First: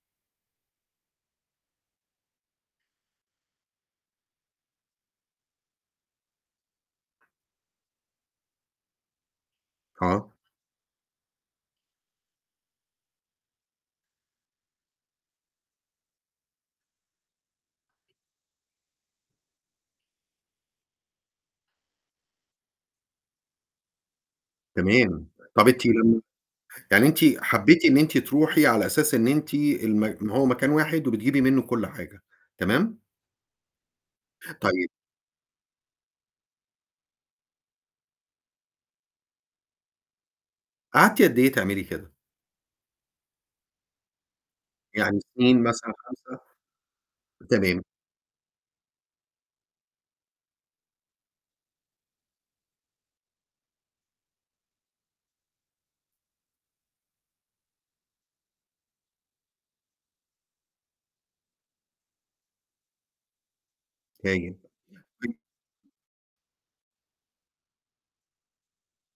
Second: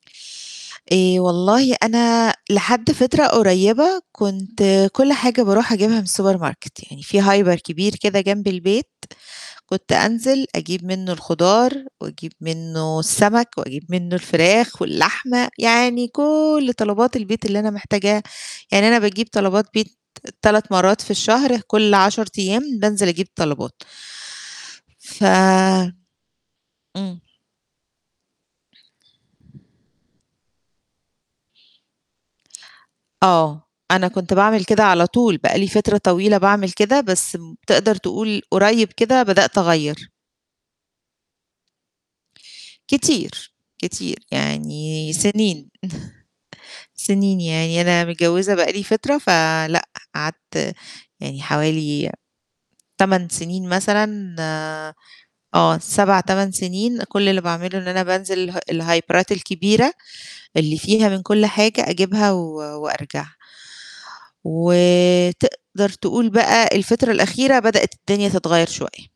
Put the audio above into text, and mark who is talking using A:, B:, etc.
A: آآ والله أنا لحد فترة قريبة كنت كل حاجة بارُوح أجيبها من السوبر ماركت يعني في hyper كبير كده جنب البيت كنت
B: آه.
A: أنزِل أجيب منه الخضار واجيب منه السمك واجيب منه الفراخ واللحمة، يعني كل طلبات البيت اللي أنا محتاجاها، يعني أنا باجيب طلبات بيت 3 مرات في الشهر كل 10 أيام بانزِل أجيب طلبات. ف
B: تمام. طَب أنتِ لم يعني أنتِ
A: إمم.
B: حبيتِ إن أنتِ ترُوحي على أساس إن أنتِ الم هو مكان واحد وبتجيبي منه كل حاجة. تمام؟
A: آه. أنا كنت باعمل كده
B: طيب
A: على طول، بقى لي فترة طويلة باعمل كده بس تقدَر تقول قريب كده بدأت أغيَّر.
B: قعدتِ قد إيه تعملي كده؟
A: كتير، كتير يعني
B: يعني سنين
A: سنين،
B: مثلًا 5؟
A: سنين يا عيني.
B: تمام.
A: أنا متجوزة بقى لي فترة فلأ قعدت يعني حوالي 8 سنين مثلًا، آه 8، 7 سنين كل اللي باعمله إن أنا بانزِل اله الهايبرات الكبيرة اللي فيها من كل حاجة أجيبها و وأرجع.
B: [unintelligible]
A: وتقدر تقول بقى الفترة الأخيرة بدأت الدنيا تتغيَر شوية.